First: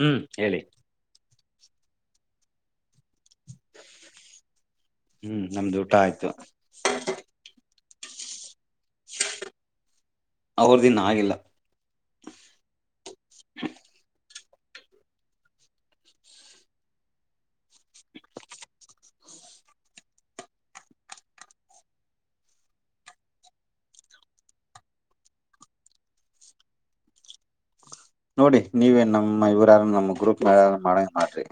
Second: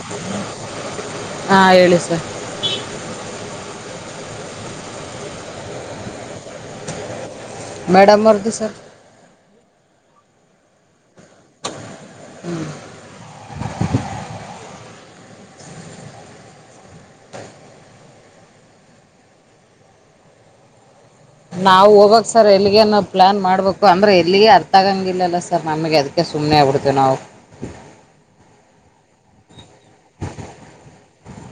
ಹ್ಮ್ ಹೇಳಿ ಹಾ ಹೇಳಿ ಸರ್ ಹ್ಮ್ ನಮ್ದು ಊಟ ಆಯ್ತು ಮೇಡಮ್ ಅವರದು ಸರ್ ಹ ಅವ್ರದ್ದಿನ ಆಗಿಲ್ಲ ಹ್ಮ್ ನಾವು ಹೋಗ್ಕ್ ಸರ್ ಎಲ್ಲಿಗೆನ ಪ್ಲಾನ್ ಮಾಡ್ಬೇಕು ಅಂದ್ರೆ ಎಲ್ಲಿಗೆ ಅರ್ಥ ಆಗಂಗಿಲ್ಲಲ್ಲ ಸರ್ ನಮಗೆ ಅದಕ್ಕೆ ಅದಕ್ಕೆ ಸುಮ್ಮನೆ ಆಗಿ ಬಿಡ್ತೀವಿ ನಾವು ನೋಡಿ ನೀವ ನಮ್ಮ ಇವ್ರ ಯಾರ ನಮ್ಮ ಗ್ರೂಪ್ ಮಾಡಂಗ ಮಾಡ್ರಿ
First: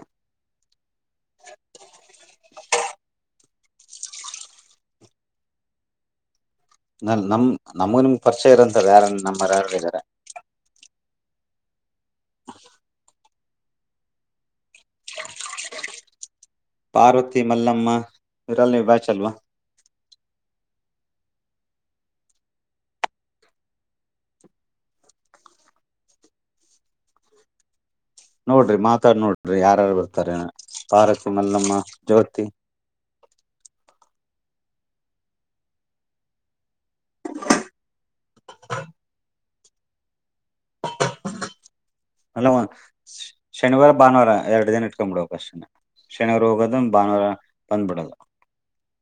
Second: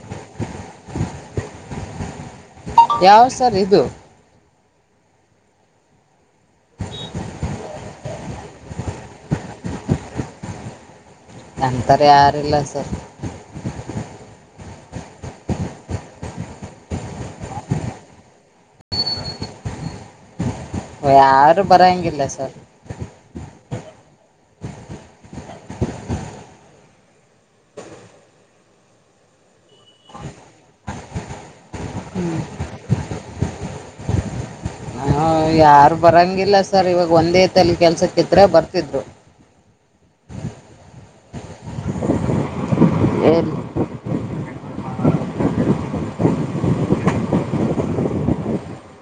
ಯಾವ ಸರ್ ಇದು ನಮಗ ನಿಮಗ ಪರಿಚಯ ಇರುತ್ತೆ ಅದು ಯಾರ ನಮ್ಮರ ಯಾರ ಇದ್ದಾರೆ ಅಂತವರ ಯಾರಿಲ್ಲ ಸರ್ ಪಾರ್ವತಿ ಮಲ್ಲಮ್ಮ ಇವರೆಲ್ಲ ನೀವು ಬ್ಯಾಚ ಅಲ್ವಾ ಯಾರು ಬರಂಗಿಲ್ಲ ಸರ್ ನೋಡ್ರಿ ಮಾತಾಡ್ ನೋಡ್ರಿ ಯಾರಾರು ಬರ್ತಾರೆ ಪಾರ್ವತಿ ಮಲ್ಲಮ್ಮ ಜ್ಯೋತಿ ಈಗ ಯಾರು ಬರಂಗಿಲ್ಲ ಸರ್ ಇವಾಗ ಒಂದೇ ತಲ್ಲಿ ಕೆಲಸಕ್ಕ ಇದ್ರೆ ಬರ್ತಿದ್ರು ಮಲ್ಲವ್ವ ಎಲ್ಲಿ ಶನಿವಾರ ಭಾನುವಾರ ಎರಡು ದಿನ ಇಟ್ಕೊಂಡ್ ಬಿಡಬೇಕು ಅಷ್ಟೇ ಶನಿವಾರ ಹೋಗೋದು ಭಾನುವಾರ ಬಂದ್ಬಿಡೋದು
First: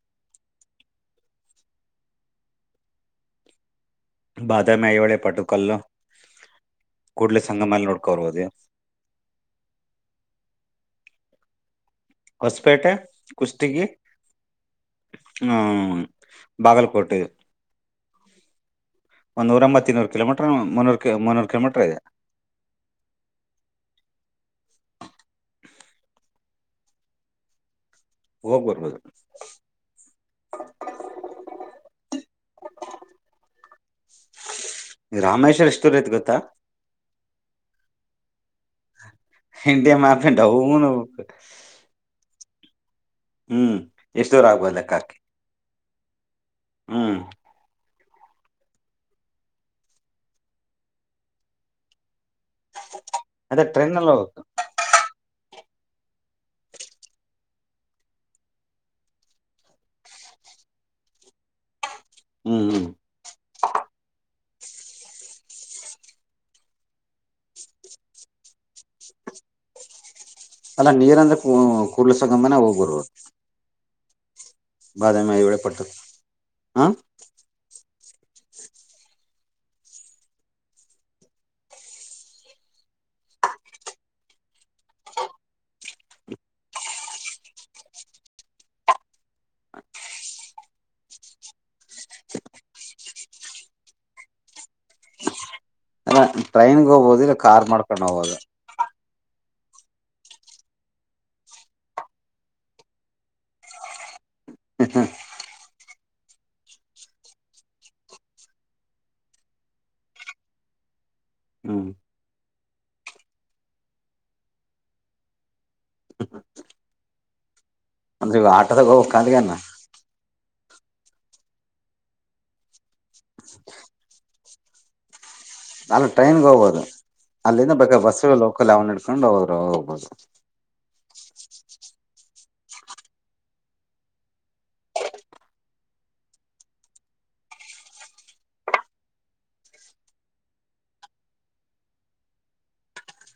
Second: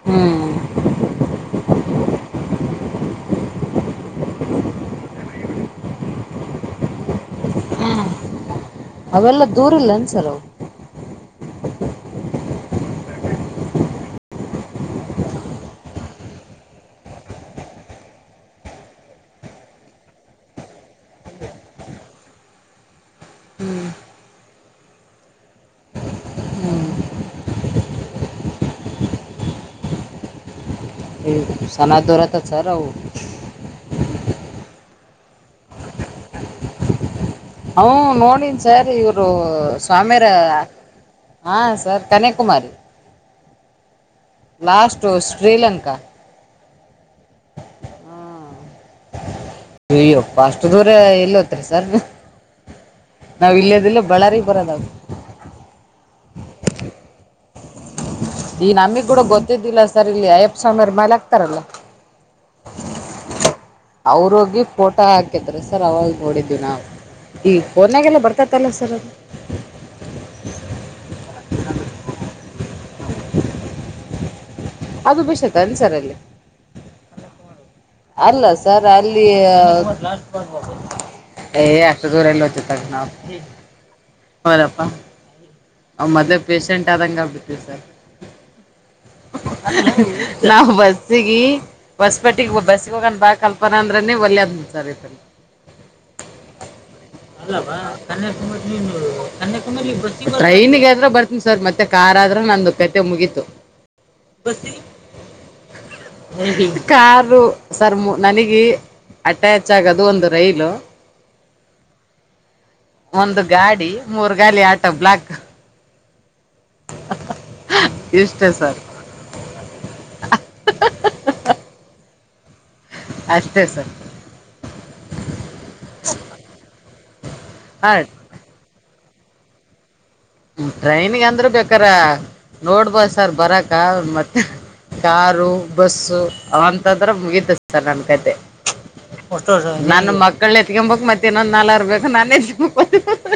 ಹ್ಮ್ ಬಾದಾಮಿ ಐಹೊಳೆ ಪಟ್ಟದಕಲ್ಲು ಕೂಡ್ಲ ಸಂಗಮಲ್ಲಿ ನೋಡ್ಕೋರ್ಬೋದು ಅವೆಲ್ಲ ದೂರ ಇಲ್ಲ ಏನ್ ಸರ್ ಅವು ಹೊಸಪೇಟೆ ಕುಷ್ಟಗಿ ಹ್ಮ ಬಾಗಲಕೋಟೆ ಒನ್ನೂರ ಮತ್ತ ಇನ್ನೂರ ಕಿಲೋಮೀಟರ್ ಮುನ್ನೂರು ಕಿಲೋಮೀಟರ್ ಇದೆ ಹೋಗಬೇಕ ಬೈ ಸನಾ ದೂರ ಆತವ ಸರ್ ಅವು ರಾಮೇಶ್ವರ್ ಎಷ್ಟ ದೂರ ಐತಿ ಗೊತ್ತಾ ಹ ನೋಡೀನಿ ಸರ್ ಇವರು ಇಂಡಿಯಾ ಮ್ಯಾಪ್ ಸ್ವಾಮ್ಯರ ಡೌನ್ ಹೋಗ್ಬೇಕು. ಹಾ ಸರ್ ಕನ್ಯಾಕುಮಾರಿ ಹ್ಮ್ ಎಷ್ಟ್ ದೂರ ಆಗ್ಬೋದು ಲೆಕ್ಕ ಲಾಸ್ಟ ಹಾಕಿ ಶ್ರೀಲಂಕಾ ಹ್ಮ್ ಅಯ್ಯಪ್ಪ ಅಷ್ಟು ದೂರ ಎಲ್ಲಿ ಹೋಗ್ತಿರ ಸರ್ ನೀವು. ನಾವ್ ಅದೇ ಟ್ರೈನ್ ಇಲ್ಲದಿಲೆ ಅಲ್ಲಿ ಬಳ್ಳಾರಿ ಹೋಗ್ಬೇಕು ಬರೋದಾಗ ಈ ನಮ್ಮಿಗ್ ಕೂಡ ಗೊತ್ತಿದ್ದಿಲ್ಲ ಸರ್ ಇಲ್ಲಿ ಅಯ್ಯಪ್ಪ ಸ್ವಾಮೀರ್ ಮಾಲೆ ಆಕ್ತಾರಲ್ಲ ಹ್ಮ್ ಹ್ಮ್ ಅವ್ರೋಗಿ ಫೋಟೋ ಹಾಕಿದ್ರು ಸರ್ ಅವಾಗ್ ನೋಡಿದ್ವಿ ನಾವು. ಈಗ್ ಫೋನ್ಯಾಗೆಲ್ಲ ಬರ್ತೈತಲ್ಲ ಸರ್ ಅದು ಅಲ್ಲಾ ನೀರ್ ಅಂದ್ರೆ ಕೂರ್ಲಸಗಂತನ ಹೋಗ್ಬರ್ಬೋದು ಅದು ಬೇಸಿ ಐಹೊಳೆ ಐತಿಏನ ಪಟ್ಟು ಸರ್ ಅಲ್ಲಿ [inaudible] ಹ ಅಲ್ಲ ಸರ್ ಅಲ್ಲಿ.. ಏ ಅಷ್ಟು ದೂರ ಎಲ್ಲಿ ಹೋಗ್ತಿತ್ತು ನಾವು ನೋಡಪ್ಪ ಅವ ಮೊದಲೆ ಪೇಷೆಂಟ್ ಆದಂಗ್ ಆಗ್ ಬಿಟ್ಟಿದ್ದ. [inaudible] ನಾವು ಬಸ್ಸಿಗೀ ವಸ್ ಪೇಟೆಗೆ ಬಸ್ಗ ಹೋಗ್ ಬಾ ಕಲ್ಪನ ಅಂದ್ರೆ ನೀ ಒಲ್ ಅಂತರೀ ಸರ್ ಅಲ್ಲ ಟ್ರೈನ್ಗೆ ಹೋಗ್ಬೋದು ಇಲ್ಲ ಕಾರ್ ಅಲ್ಲವಾ ಮಾಡ್ಕೊಂಡ್ ಹೋಗ್ಬೋದು ಕನ್ಯಾಕುಮಾರಿ ನೀನು ಕನ್ಯಾಕುಮಾರಿ ಭರ್ತಿ ಟ್ರೈನಿಗೆ ಆದ್ರ ಬರ್ತೀನಿ ಸರ್ ಮತ್ತೆ ಕಾರ್ ಆದ್ರ ನಂದು ಕತೆೆ ಮುಗೀತು. ಬರ್ತೀ ಕಾರು ಸರ್ ಮು ನನಗಿ ಅಟ್ಯಾಚ್ ಆಗೋದು ಒಂದು ರೈಲು. ಹ್ಮ್ ಒಂದು ಗಾಡಿ, ಮೂರ್ ಗಾಲಿ ಆಟೋ ಬ್ಲಾಕ್ ಇಷ್ಟೇ ಅಂದ್ರಿವಾಗ ಸರ್ ಆಟದಗ್ ಹೋಗೋಕಾಗ್ಲಾನ ಅಷ್ಟೇ ಸರ್. ಅಲ್ಲಿ ಟ್ರೈನ್ ಹೋಗಬಹುದು ಅಲ್ಲಿಂದ ಬೇಕಾದ್ರೆ ಹಾರ್ಟ್ ಬಸ್ ಲೋಕಲ್ ಯಾವನ ಹಿಡ್ಕೊಂಡು ಅವ್ರು ಹೋಗ್ಬಹುದು. ಟ್ರೈನಿಗೆ ಅಂದ್ರ ಬೇಕಾರ ನೋಡ್ಬೋದ ಸರ್ ಬರಕಾಗದ್ ಮತ್ತೆ. ಕಾರು ಬಸ್ಸು ಅವಂತದ್ರೆ ಮುಗಿತು ಸರ್ ನನ್ ಕತೆೆ. ನನ್ ಮಕ್ಳ ಎತ್ಕೊಂಬಬೇಕಕ್ ಮತ್ತೆ ಇನ್ನೊಂದ ನಾಲ್ರ್ ಬಬೇಕು ನಾನನ್ ಎತ್ಬೇಕಕ್ [inaudible]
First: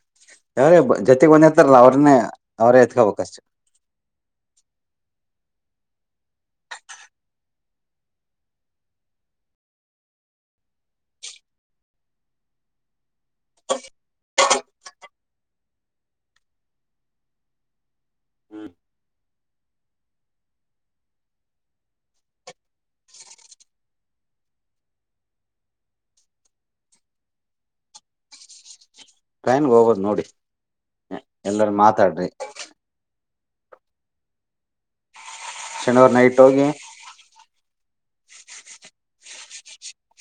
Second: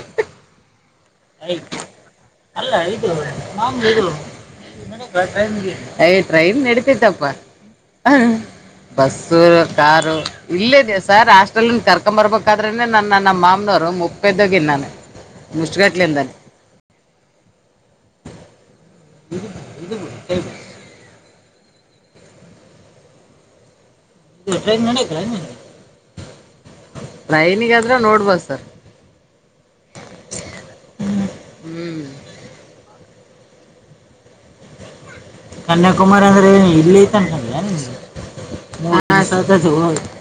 ಯಾರೇ ಜೊತೇಗ್ ಬಂದಿರ್ತಾರಲ್ಲ ಅವ್ರನ್ನೇ ಅಲ್ಲ ಅವರೇ ಇದು ಎತ್ಕಬೇಕಷ್ಟೇ. [unintelligible] ಟ್ರೈನ್ ನಡತೈತ್ತಪ್ಪ ಹಾ.. ಬಸ್ಸು, ಕಾರು. ಇಲ್ಲೇ ಇದ್ದೆ ಸಾರ್ ಹಾಸ್ಟೆಲ್ನಿಂದ ಕರ್ಕೊಂಬರ್ಬೇಕಾದ್ರೆನೆ ನನ್ನ ನಮ್ ಮಾಮ್ನರು ಮು ಪೆದ್ದಗಿನಾನು ಮುಷ್ಟುಗಟ್ಲೆಂದಲೆ ಇದು ಇದು [unintelligible] ನೀವ್ ಅಟೆಂಡ್ ಮಾಡಿದ್ರ? ಟ್ರೈನಿಂಗ್ ಆದ್ರ ನೋಡ್ಬೋದು ಸರ್. ಟೈಮ್ ಓವರ್ ನೋಡಿ ಎಲ್ಲಾರ್ ಹ್ಮ್ ಮಾತಾಡ್ರಿ ಶನಿವಾರ ನೈಟ್ ಹೋಗಿ [unintelligible]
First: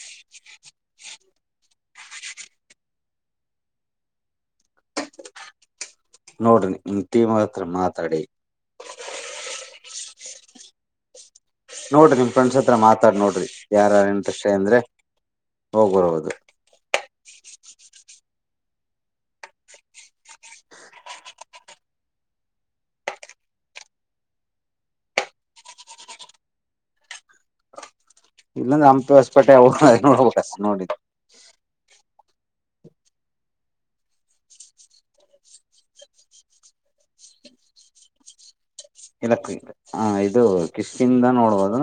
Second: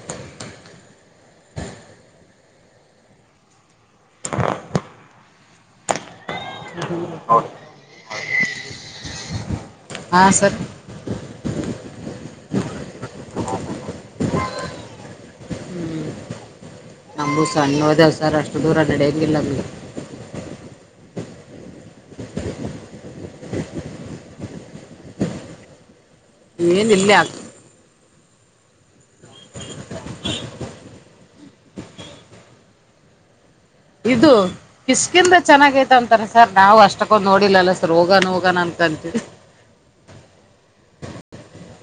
ನೋಡ್ರಿ ನಿಮ್ ಟೀಮ್ ಅವ್ರು ಹತ್ರ ಮಾತಾಡಿ. ಹಾ ಸರ್. ನೋಡ್ರಿ ನಿಮ್ ಫ್ರೆಂಡ್ಸ್ ಹತ್ರ ಮಾತಾಡಿ ನೋಡ್ರಿ ಯಾರ್ ಯಾರಿಗ್ ರ್ಇಂಟ್ರೆಸ್ಟ್ ಇದೆ ಅಂದ್ರೇ ಹೋಗ್ಬಹುದು. ನಮಗೂ ಸಣ್ಣ ಹ ದೇವಸಾರ ಅಷ್ಟು ದೂರ ನಡ ಹಂಗಿಲ್ಲ ಅ [unintelligible] [inaudible] ನೀನ್ ಇಲ್ಲೆ ಆಗ್ ಇಲ್ಲಂದ ಅಮಪ ವಸ್ಪೇೆ ನೋ ನೋಡಿದ್ದ [unintelligible] ಇದು ಕಿಸ್ಕಿಂದ ಚೆನ್ನಾಗಐತಿ ಅಂತಾರೆ ಸರ್ ನಾವು ಅಷ್ಟಕ್ಕೊಂದು ನೋಡಿಲ್ಲಲ್ಲ ಸರ್ ಹೋಗನ್ ಹೋಗನ್. ಹ ಇದು ಕಿಸ್ಕಿಂಧ ನೋಡ್ಬೋದು.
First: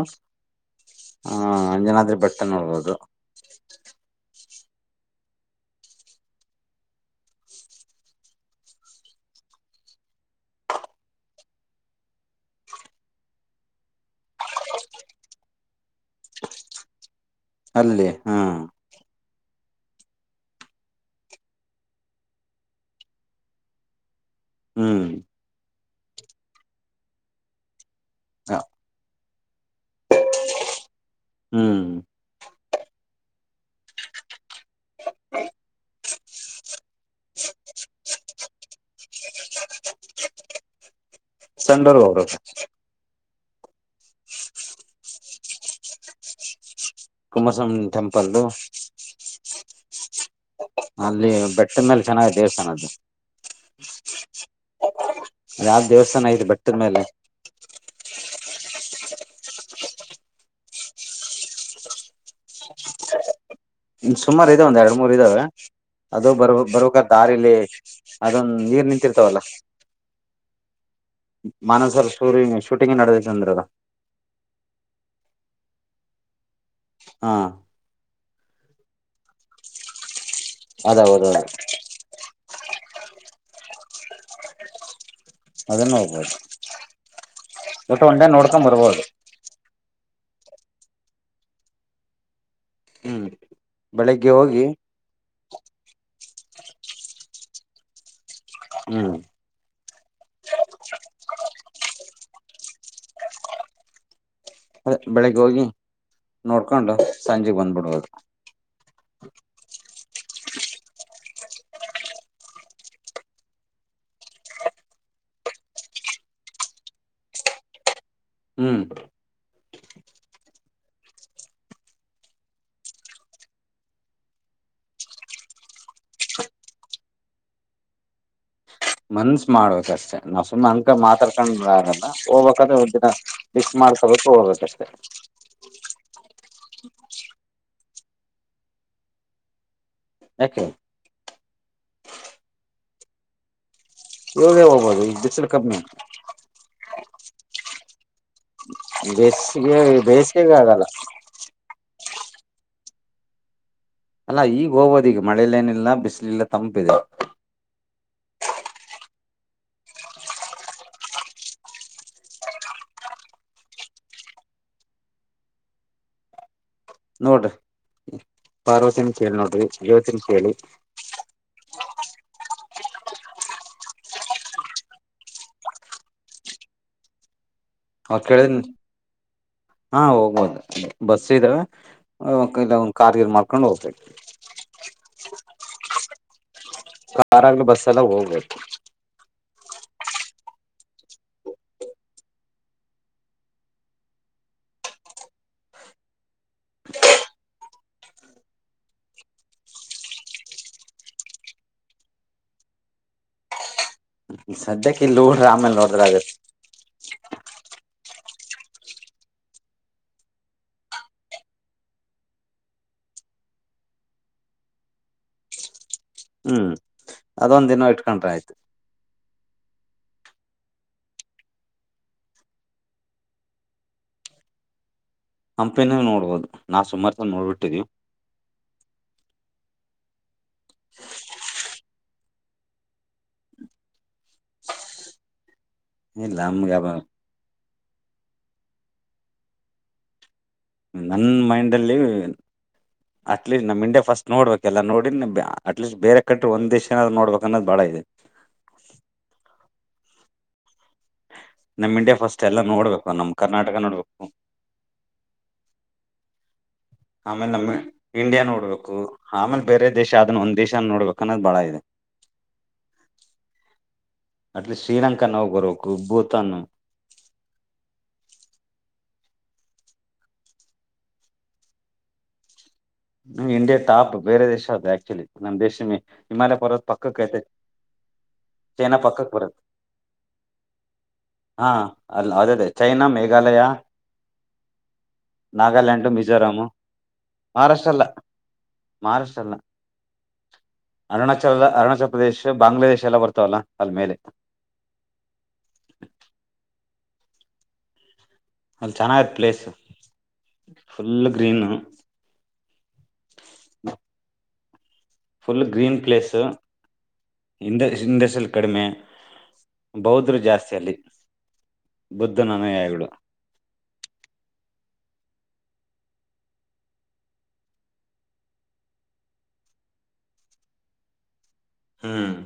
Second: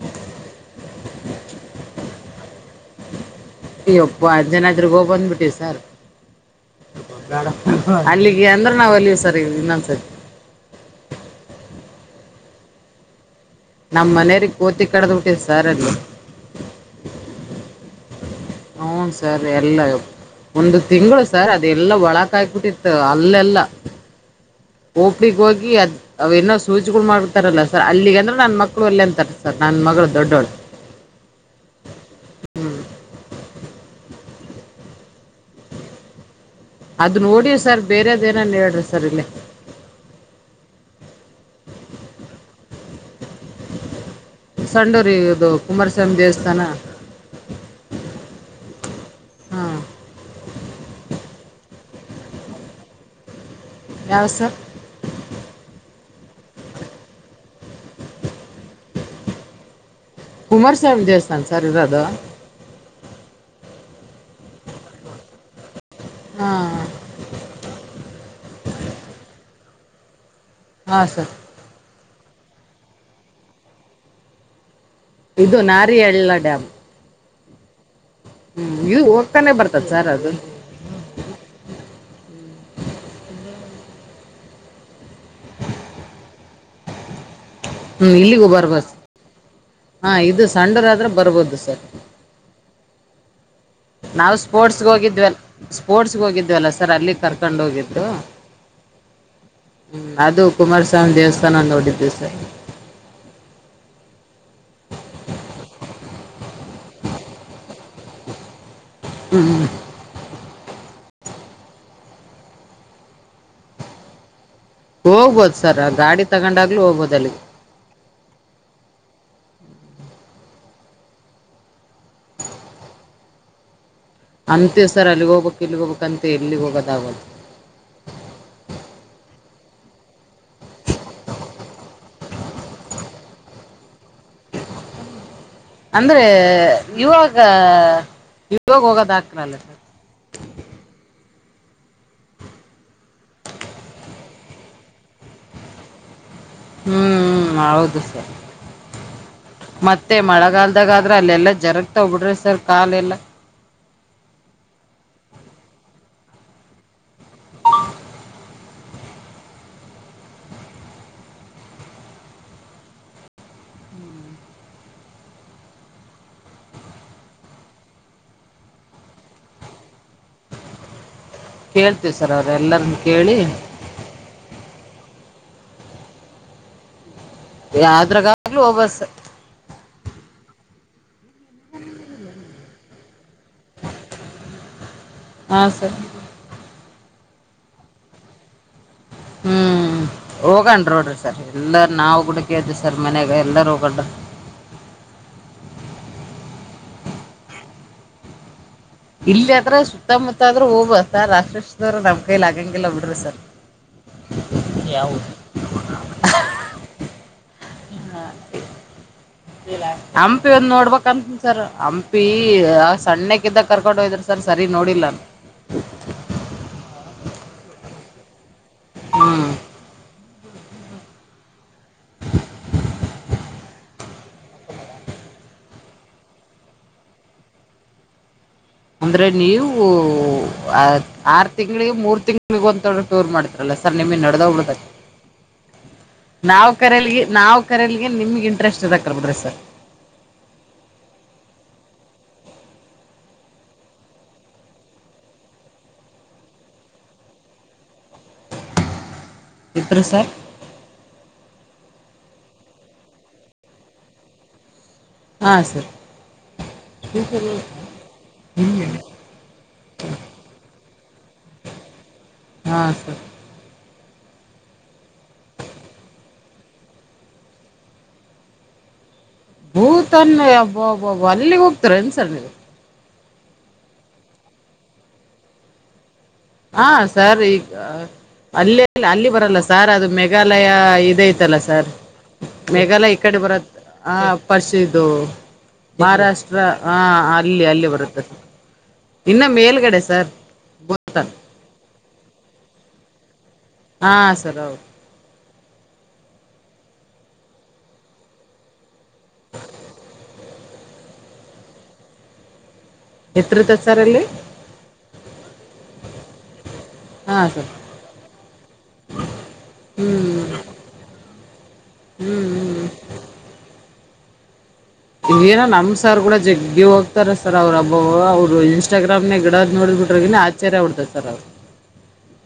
ಹ ಅಂಜನಾದ್ರಿ ಬೆಟ್ಟ ನೋಡ್ಬೋದು. ಎಪ್ಪ ಆಂಜನಾದ್ರಿಗೆ ಹೋಗ್ಬಂದ್ಬಿಟ್ಟಿವಿ ಸರ್. ಅಲ್ಲಿಗೆ ಅಂದ್ರೆ ನಾವ್ ಒಲ್ವಿ ಸರ್ ಇನ್ನೊಂದ್ಸರಿ. ನಮ್ಮ್ ಮನೆವ್ರಿಗೆ ಕೋತಿ ಕಡ್ದ್ಬಿಟಿತ್ತು ಸರ್ ಅಲ್ಲಿ. ಅಲ್ಲಿ ಹಾ ಹ್ಮ್ ಸರ್ ಎಲ್ಲ ಒಂದು ತಿಂಗಳು ಸರ್ ಅದೆಲ್ಲ ಒಳಕ್ ಹಾಕ್ಬಿಟ್ಟಿತ್ತು ಹಲ್ಲೆಲ್ಲ. ಹ್ಮ್ ಒಪಿಡಿ ಹೋಗಿ ಅವೇನೋ ಸೂಜಿಗಳು ಮಾಡತಗರಾಲ ಸರ್ ಅಲ್ಲಿಗೆ ಅಂದ್ರ ನನ್ನ ಮಕ್ಕಳು ಒಲ್ಯ ಅಂತಾರ. ಸರ್ ನನ್ನ ಮಗಳು ದೊಡ್ಡೋಳು ಹ್ಮ್ ಹ್ಮ್ ಹ ಅದ ನೋಡಿವಿ ಸರ್ ಬೇರೆದ್ ಏನನ್ ಹೇಳ್ರಿ ಸರ್ ಇಲ್ಲಿ. ಸಂಡೊರ್ ಅವರು ಸಂಡೂರ್ ಇದು ಕುಮಾರಸ್ವಾಮಿ ದೇವಸ್ಥಾನ ಕುಮಾರಸ್ವಾಮಿ ಟೆಂಪಲ್ದ್ ಹಾ ಅಲ್ಲಿ ಬೆಟ್ಟದ ಮೇಲೆ ಚೆನ್ನಾಗಾಗಿದೆ ದೇವಸ್ಥಾನದ್ದು. ಯ್ಯಾವ್ದ್ ಸರ್ ಮ್ಯಾಗ್ ದೇವಸ್ಥಾನ ಐತಿ ಬೆಟ್ಟದ ಮೇಲೆ ಕುಮಾರಸ್ವಾಮಿ ದೇವಸ್ಥಾನ್ ಸಾರ್ ಇರದು ಹ್ಮ್ ಸುಮಾರ್ ಇದಾವ ಒಂದ್ ಎರಡು ಮೂರ್ ಇದಾವೆ ಅದು ಹಾ ಬರ್ಬೇಕು ದಾರಿಲೆ ಅದೊಂದು ನೀರ್ ನಿಂತಿರ್ತವಲ್ಲ. ಹಾಂ ಸರ್ ಮಾನಸರ [unintelligible] ಶೂಟಿಂಗ್ ನಡದೈತೆ ಅಂದ್ರಲ. ಇದು ನಾರಿಹಳ್ಳ ಡ್ಯಾಮ್. ಹಾ ಹ್ಮ್ ಇದು ಹೋಗ್ತಾನೆ ಬರ್ತದ ಸರ್ ಅದು. ಅದ ಹೌದೌದ ಅದನ್ನು ಹೋಗ್ಬೋದು ಒಟ್ಟು ಹ್ಮ್ ಒನ್ ಡೆ ಇಲ್ಲಿಗೂ ನೋಡ್ಕೊಂಡ್ ಬರ್ಬೋದು. ಹಾ ಇದು ಸಂಡೂರ ಆದ್ರೆ ಬರ್ಬೋದು ಸರ್. ಹ್ಮ್ ಬೆಳಿಗ್ಗೆ ನಾವು ಹೋಗಿ ಸ್ಪೋರ್ಟ್ಸ್ಗೆ ಹೋಗಿದ್ವಲ್ಲ ಸ್ಪೋರ್ಟ್ಸ್ಗೆ ಹೋಗಿದ್ವಲ್ಲ ಸರ್ ಅಲ್ಲಿ ಕರ್ಕೊಂಡು ಹೋಗಿದ್ರು. ಹ್ಮ್ ಹ್ಮ್ ಅದು ಕುಮಾರಸ್ವಾಮಿ ದೇವಸ್ಥಾನ ನೋಡಿದವಿ ಸರ್. ಅದೇ ಬೆಳಿಗ್ಗೆ ಹೋಗಿ ನೋಡ್ಕೊಂಡು ಸಂಜೆಗ್ ಬಂದ್ಬಿಡಬೋದ್. ಹ್ಮ್ ಹೋಗ್ಬೋದು ಸರ್ ಗಾಡಿ ತಗೊಂಡಾಗ್ಲಿ ಹೋಗಬೋದು ಅಲ್ಲಿಗೆ. ಹ್ಮ್ ಅಂತೆ ಸರ್ ಅಲ್ಲಿಗ್ ಹೋಗ್ಬೇಕು ಇಲ್ಲಿ ಹೋಗ್ಬೇಕ್ ಅಂತೆ ಎಲ್ಲಿಗೆ ಹೋಗದ ಆಗಒಲ್ತ್. ಮನ್ಸ್ ಮಾಡ್ಬೇಕಕ್ಷ್ಟೇ ನಾವ್ ಸುಮ್ಮ್ನೆ ಅಂಕ ಮಾತಾಡ್ಕೊಂಡ ಆಗಲ್ಲ ಹೋಗ್ಬೇಕಾದ್ರೆ ಒಒಂದ್ ದಿನ [unintelligible] ಮಾಡ್ಕೋಬೇಕು ಹೋಗ್ಬೇಕಷ್ಟೆ ಅಂದ್ರೆ ಇವಾಗ ಇವಾಗ ಹೋಗೋದ ಹಾಕ್ರಲ್ಲ ಸರ್. ಯಾಕೆ? ಇವೋಗೇ ಹೋಗಬಹದು ಈಗ್ ಬಿಸಲು ಕಮ್ಮಿು. ಹ್ಮ್ ಹೌದು ಸರ್ ಬೇಸಿಗೆ ಮತ್ತೆ ಬೇಸಿಗೆಗೆ ಆಗಲ್ಲ ಮಳೆಗಾಲದಾಗಾದ್ರೆ ಅಲ್ಲೆಲ್ಲಾ ಜರಗ್ತಾ ಹ್ ಬಿಿಡ್ರಿ ಸರ್ ಕಾಲ ಎಲ್ಲಾ ಅಲ್ಲಾ ಈಗ ಹೋಗಬಹುದು ಈಗ ಮಳೇಲಿ ಏನಿಲ್ಲ ಬಿಸಿಲಲ್ಲ ತಂಪಿದೆ ನೋಡ್ರಿ ಪಾರ್ವತಿನ ಕೇಳಿ ನೋಡ್ರಿ ಜ್ಯೋತಿನ ಕೇಳಿ ಕೇಳ್ತೇವಿ ಸರ್ ಅವ್ರ ಎಲ್ಲರನ್ನ ಕೇಳಿ ಅವರು ಕೇಳಿದ ಯಾವ್ದ್ರಾಗ್ಲೂ ಹೋಗ್ಬೋದು ಸರ್ ಹಾ ಹೋಗ್ಬೋದು ಬಸ್ ಇದ್ದಾವೆ ಇಲ್ಲ ಒಂದು ಕಾರ್ ಗೇರ್ ಮಾಡ್ಕೊಂಡು ಹೋಗೋದು ಹಾ ಸರ್ ಕಾರ್ ಆಗ್ ಬಸ್ ಎಲ್ಲ ಹೋಗಬಹುದು ಹ್ಮ್ ಹೋಗಣ ನೋಡ್ರಿ ಸರ್ ಎಲ್ಲಾರ ನಾವವು ಗುಡಕದ್ದ ಸರ್ ಮನ್ಯಾಗ ಎಲ್ಲಾರ ಹೋಗೊಂಡ್ರ ಇಲ್ಲಿ ಆದ್ರ ಸುತ್ತಮುತ್ತ ಆದ್ರೂ ಹೋಗೋದು ಸರ್ ರಾತ್ರಿ ಎಲ್ಲ ಸುತ್ತಾಡೋಕೆ ನಮ್ ಕೈಲಿ ಆಗಂಗಿಲ್ಲ ಬಿಡ್ರಿ ಸರ್ ಸದ್ಯಕ್ಕೆ ಇಲ್ಲಿ ಯಾವುದು ನೋಡ್ರ ಆಮೇಲೆ ನೋಡ್ರ ಆಗುತ್ತೆ ಹಾ [unintelligible] ಹಂಪಿ ಒಂದ್ ನೋಡ್ಬೇಕಂತನ್ ಸರ್ ಹಂಪಿ ಸಣ್ಣ ಕ್ದ ಕರ್ಕೊಂಡು ಹೋಯದ್ರ ಸರ್ ಸರಿ ನೋಡಿಲ್ಲ ಹ್ಮ್ ಅದೊಂದ್ ದಿನ ಇಟ್ಕೊಂಡ್ರೆ ಆಯ್ತು ಹ್ಮ್ ಹಂಪಿನಾಗ ನೋಡ್ಬೋುದು ನಾವು ಸುಮಾರು ಸ ನೋಡ್ಬಿಟ್ಟಿದೀವಿ ಅಂದ್ರೆ ನೀವು ಆರು ತಿಂಗಳಿಗೆ ಮೂರು ತಿಂಗಳಿಗ ಒಂತ ಟೂರ್ ಮಾಡ್ತರಲ್ಲ ಸರ್ ನಿಮ್ಮ ನಡೆದೋಗಿಳಬೇಕತೆ [unintelligible] ಇಲ್ಲ ನಾವ್ ನಮ್ಗೆ ಕರಲ್ಗೆ ನಾವ್ ಕರೆಯಲಿಗೆ ನಿಮ್ಗೆ ಇಂಟ್ರೆಸ್ಟ್ ಇದ ಕರ್ಬದ್ರಿ ಸರ್ ನನ್ನ ಮೈಂಡಲ್ಲಿ ಅಟ್ ಲೀಸ್ಟ್ ನಮ ಇಂಡಿಯಾ ಫಸ್ಟ್ ನೋಡ್ಬೇಕಕ್ಲ್ಲ ನೋಡ ಅಟ್ಲೀಸ್ಟ್ ಬೇರೆ ಕಂಟ್ರಿ ಒಂದ ದೇಶನ ನೋಡ್ಬೇಕುನ್ನದು ಬಾಳ ಇದೆ ಎತ್ರರು ಸರ್ ನಮ್ ಇಂಡಿಯಾ ಫಸ್ಟ್ ಎಲ್ಲ ನೋಡ್ಬೇಕು ನಮ್ ಕರ್ನಾಟಕ ನೋಡ್ಬೇಕು ಹಾಂ ಸರ್ ಆಮೇಲೆ ನಮ ಇಂಡಿಯಾ ನೋಡ್ಬೇಕು ಆಮೇಲೆ ಬೇರೆ ದೇಶ ಅದನ್ನ ಒಂದ ದೇಶ ನೋಡ್ಬೇಕ ಅನ್ನದ್ ಬಾಳ ಇದೆ ಹಾಂ ಸರ್ ಅಟ್ಲಿಸ್ಟ್ ಶ್ರೀಲಂಕ ನೋಡಿ ಬರಬೇಕು ಭೂತಾನ್ ಭೂತನ್ಬ್ಬಬಬ ಅಲ್ಲಿಗೆ ಹೋಗ್ತಾರೆ ಅನ್ಸರ್ ನೀವು ನಮ್ಗೆ ಇಂಡಿಯಾ ಟಾಪ್ ಬೇರೆ ದೇಶ ಅ ಆಕ್ಚುಲಿ ನಮ್ ದೇಶ ಹಿಮಾಲಯ ಪರ್ವತ ಹಾ ಪಕ್ಕಕ್ ಐತೆ ಸರಿ ಈಗ ಅಲ್ಲೇ ಚೈನಾ ಅಲ್ಲಿ ಪಕ್ಕಕ್ ಬರಲ್ಲ ಬರುತ್ತೆ ಸಾರ್ ಅದು ಮೇಘಾಲಯ ಇದ ಐತಲ್ಲ ಹಾ ಸಾರ್ ಅಲ್ಲ ಅದೇ ಚೈನಾ ಮೇಘಾಲಯ ಈ ಕಡೆ ಬರತ್ ಆ ಫಸ್ಟ್ ಇದು ನಾಗಾಲ್ಯಾಂಡ್ ಮಹಾರಾಷ್ಟ್ರ ಮಿಜೋರಾಮ್ ಹಾಂ ಅಲ್ಲಿ ಅಲ್ಲಿ ಮಹಾರಾಷ್ಟ್ರ ಅಲ್ಲ ಬರುತ್ತೆ ಸರ್ ಮಹಾರಾಷ್ಟ್ರ ಇನ್ನೂ ಅಲ್ಲ ಮೇಲುಗಡೆ ಸರ್ ಗೊತ್ತಲ್ಲ ಅರುಣಾಚಲ ಅರುಣಾಚಲ ಪ್ರದೇಶ ಬಾಂಗ್ಲಾದೇಶ ಎಲ್ಲ ಬರ್ತವಲ್ಲ ಹಾ ಸರ್ ಹೌದು ಅಲ್ಲಿ ಚೆನ್ನಾಗಿರುತ್ತೆ ಪ್ಲೇಸ್ ಫುಲ್ ಗ್ರೀನು ಎತ್ರರುತ ಸರ್ ಅಲ್ಲಿ ಫುಲ್ ಗ್ರೀನ್ ಪ್ಲೇಸು ಹಾ ಸರ್ ಹಿಂದ ಹಿಂದಸಲ್ ಕಡಿಮೆ ಬೌದರು ಹ್ಮ್ ಜಾಸ್ತಿ ಅಲ್ಲಿ ಬುದ್ಧನ ಹ್ಮ್ ಅನುಯಾಯಿಗಳು ಈಗ ಏನ ನಮ್ಮ್ ಸರಗೋಳ ಜಗ್ಗಿ ಹೋಗ್ತರ ಸರ್ ಅವ್ರ ಹಬ್ಬ ಅವರು ಇನ್ಸ್ಟಾಗ್ರಾಮನಾಗ ಇಡದ್ ನೋಡಿ ಬಿಟ್ರ ಇನ್ [unintelligible] ಹ್ಮ್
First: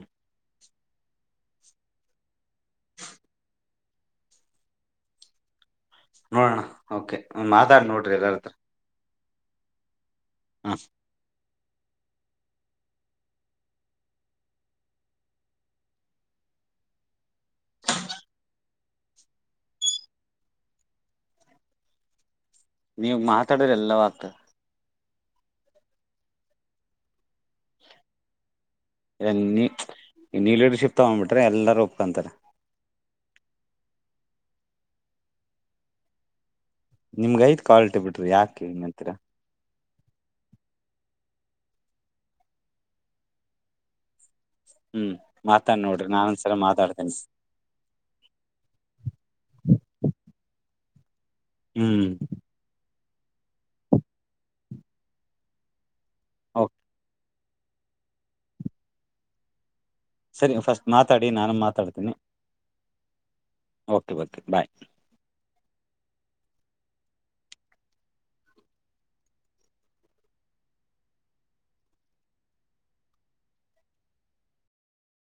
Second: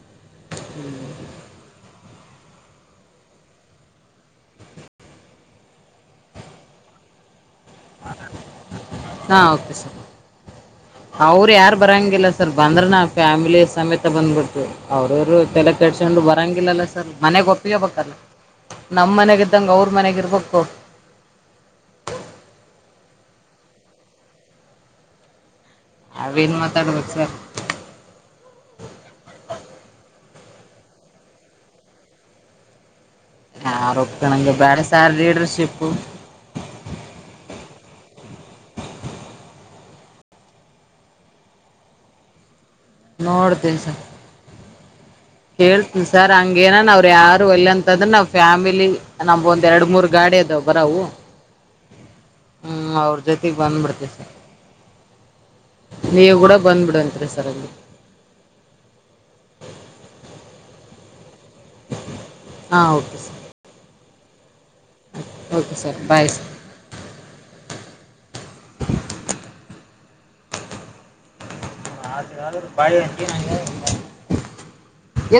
ನೋಡೋಣ ಓಕೆ ಮಾತಾಡ ನೋಡ್ರಿ ಎಲ್ಲರತ್ರ ಹಾಂ ಓಕೆ ಸರ್ ಹ್ಮ ಸ್ ಅವ್ರ ಯಾರ ಬರಂಗಿಲ್ಲ ಸರ್ ಬಂದ್ರ ನಾ ಫ್ಯಾಮಿಲಿ ಸಮೇತ ಬಂದ ಬಿಡತ್ತಿವ. ಅವ್ರರು ತಲೆ ಕೆಡಸಗೊಂಡು ಬರಂಗಿಲ್ಲಲ್ಲ ಸ್ ಮನೆಗ ಒಪ್ಪಿಗೆ ಬೇಕಲ್ಲ ನಮ್ಮ ಮನೆಗ ಇದ್ದಂಗ ಅವ್ರ ಮನೆಗೆ ಇರ್ಬೇಕು ನೀವ ಮಾತಾಡಿದ್ರ ಎಲ್ಲವೂ ಆಗ್ತದ್ ನಾವೇನ್ ಮಾತಾಡ್ಬೇಕ ಸರ್. ಇ ನೀ ನೀ ಲೀಡರ್ಶಿಪ್ ತಗೊಂಬಿಟ್ರೆ ಎಲ್ಲರೂ ಒಪ್ಕೊಂತಾರೆ. ಯಾರು ಓಪಕನ್ನಂಗ ಬ್ಯಾಡ ಸಾರ್ ಲೀಡರ್ಶಿಪ್. ನಿಮ್ಗ್ ಐತಿ ಕ್ವಾಲಿಟಿ ಬಿಡ್ರಿ ಯಾಕ ಹಿಂಗತೀರ. ನೋಡ್ತೇನ್ ಸ ಹ್ಮ. ಕೇಳ್ತನ ಸರ್ ಹಂಗೇನನ್ ಅವರ ಯಾರ ವಲ್ಲಂತಂದ್ರ ನಾವು ಫ್ಯಾಮಿಲಿ ನಮ್ ಒಂದ ಎರಡ್ ಮೂರ್ ಗಾಡಿ ಅದಾವ ಬರವು ಹ್ಮ್. ಹ್ಮ ಅವ್ರ ಜೊತಿಗ ಬಂದ್ಬಿಡ್ತನ ಸ್ ನೀವ ಕೂಡ ಓಕೆ ಬಂದ್ಬಿಡುವಂತ್ರೆ ಸರ್ ಅಲ್ಲಿ. ಸರಿ ಮಾ ಫಸ್ಟ್ ಮಾತಾಡಿ ನಾನು ಮಾತಾಡ್ತೀನಿ. ಹಾ okay sir. Okay okay bye. Okay sir ಬಾಯ್ [unintelligible]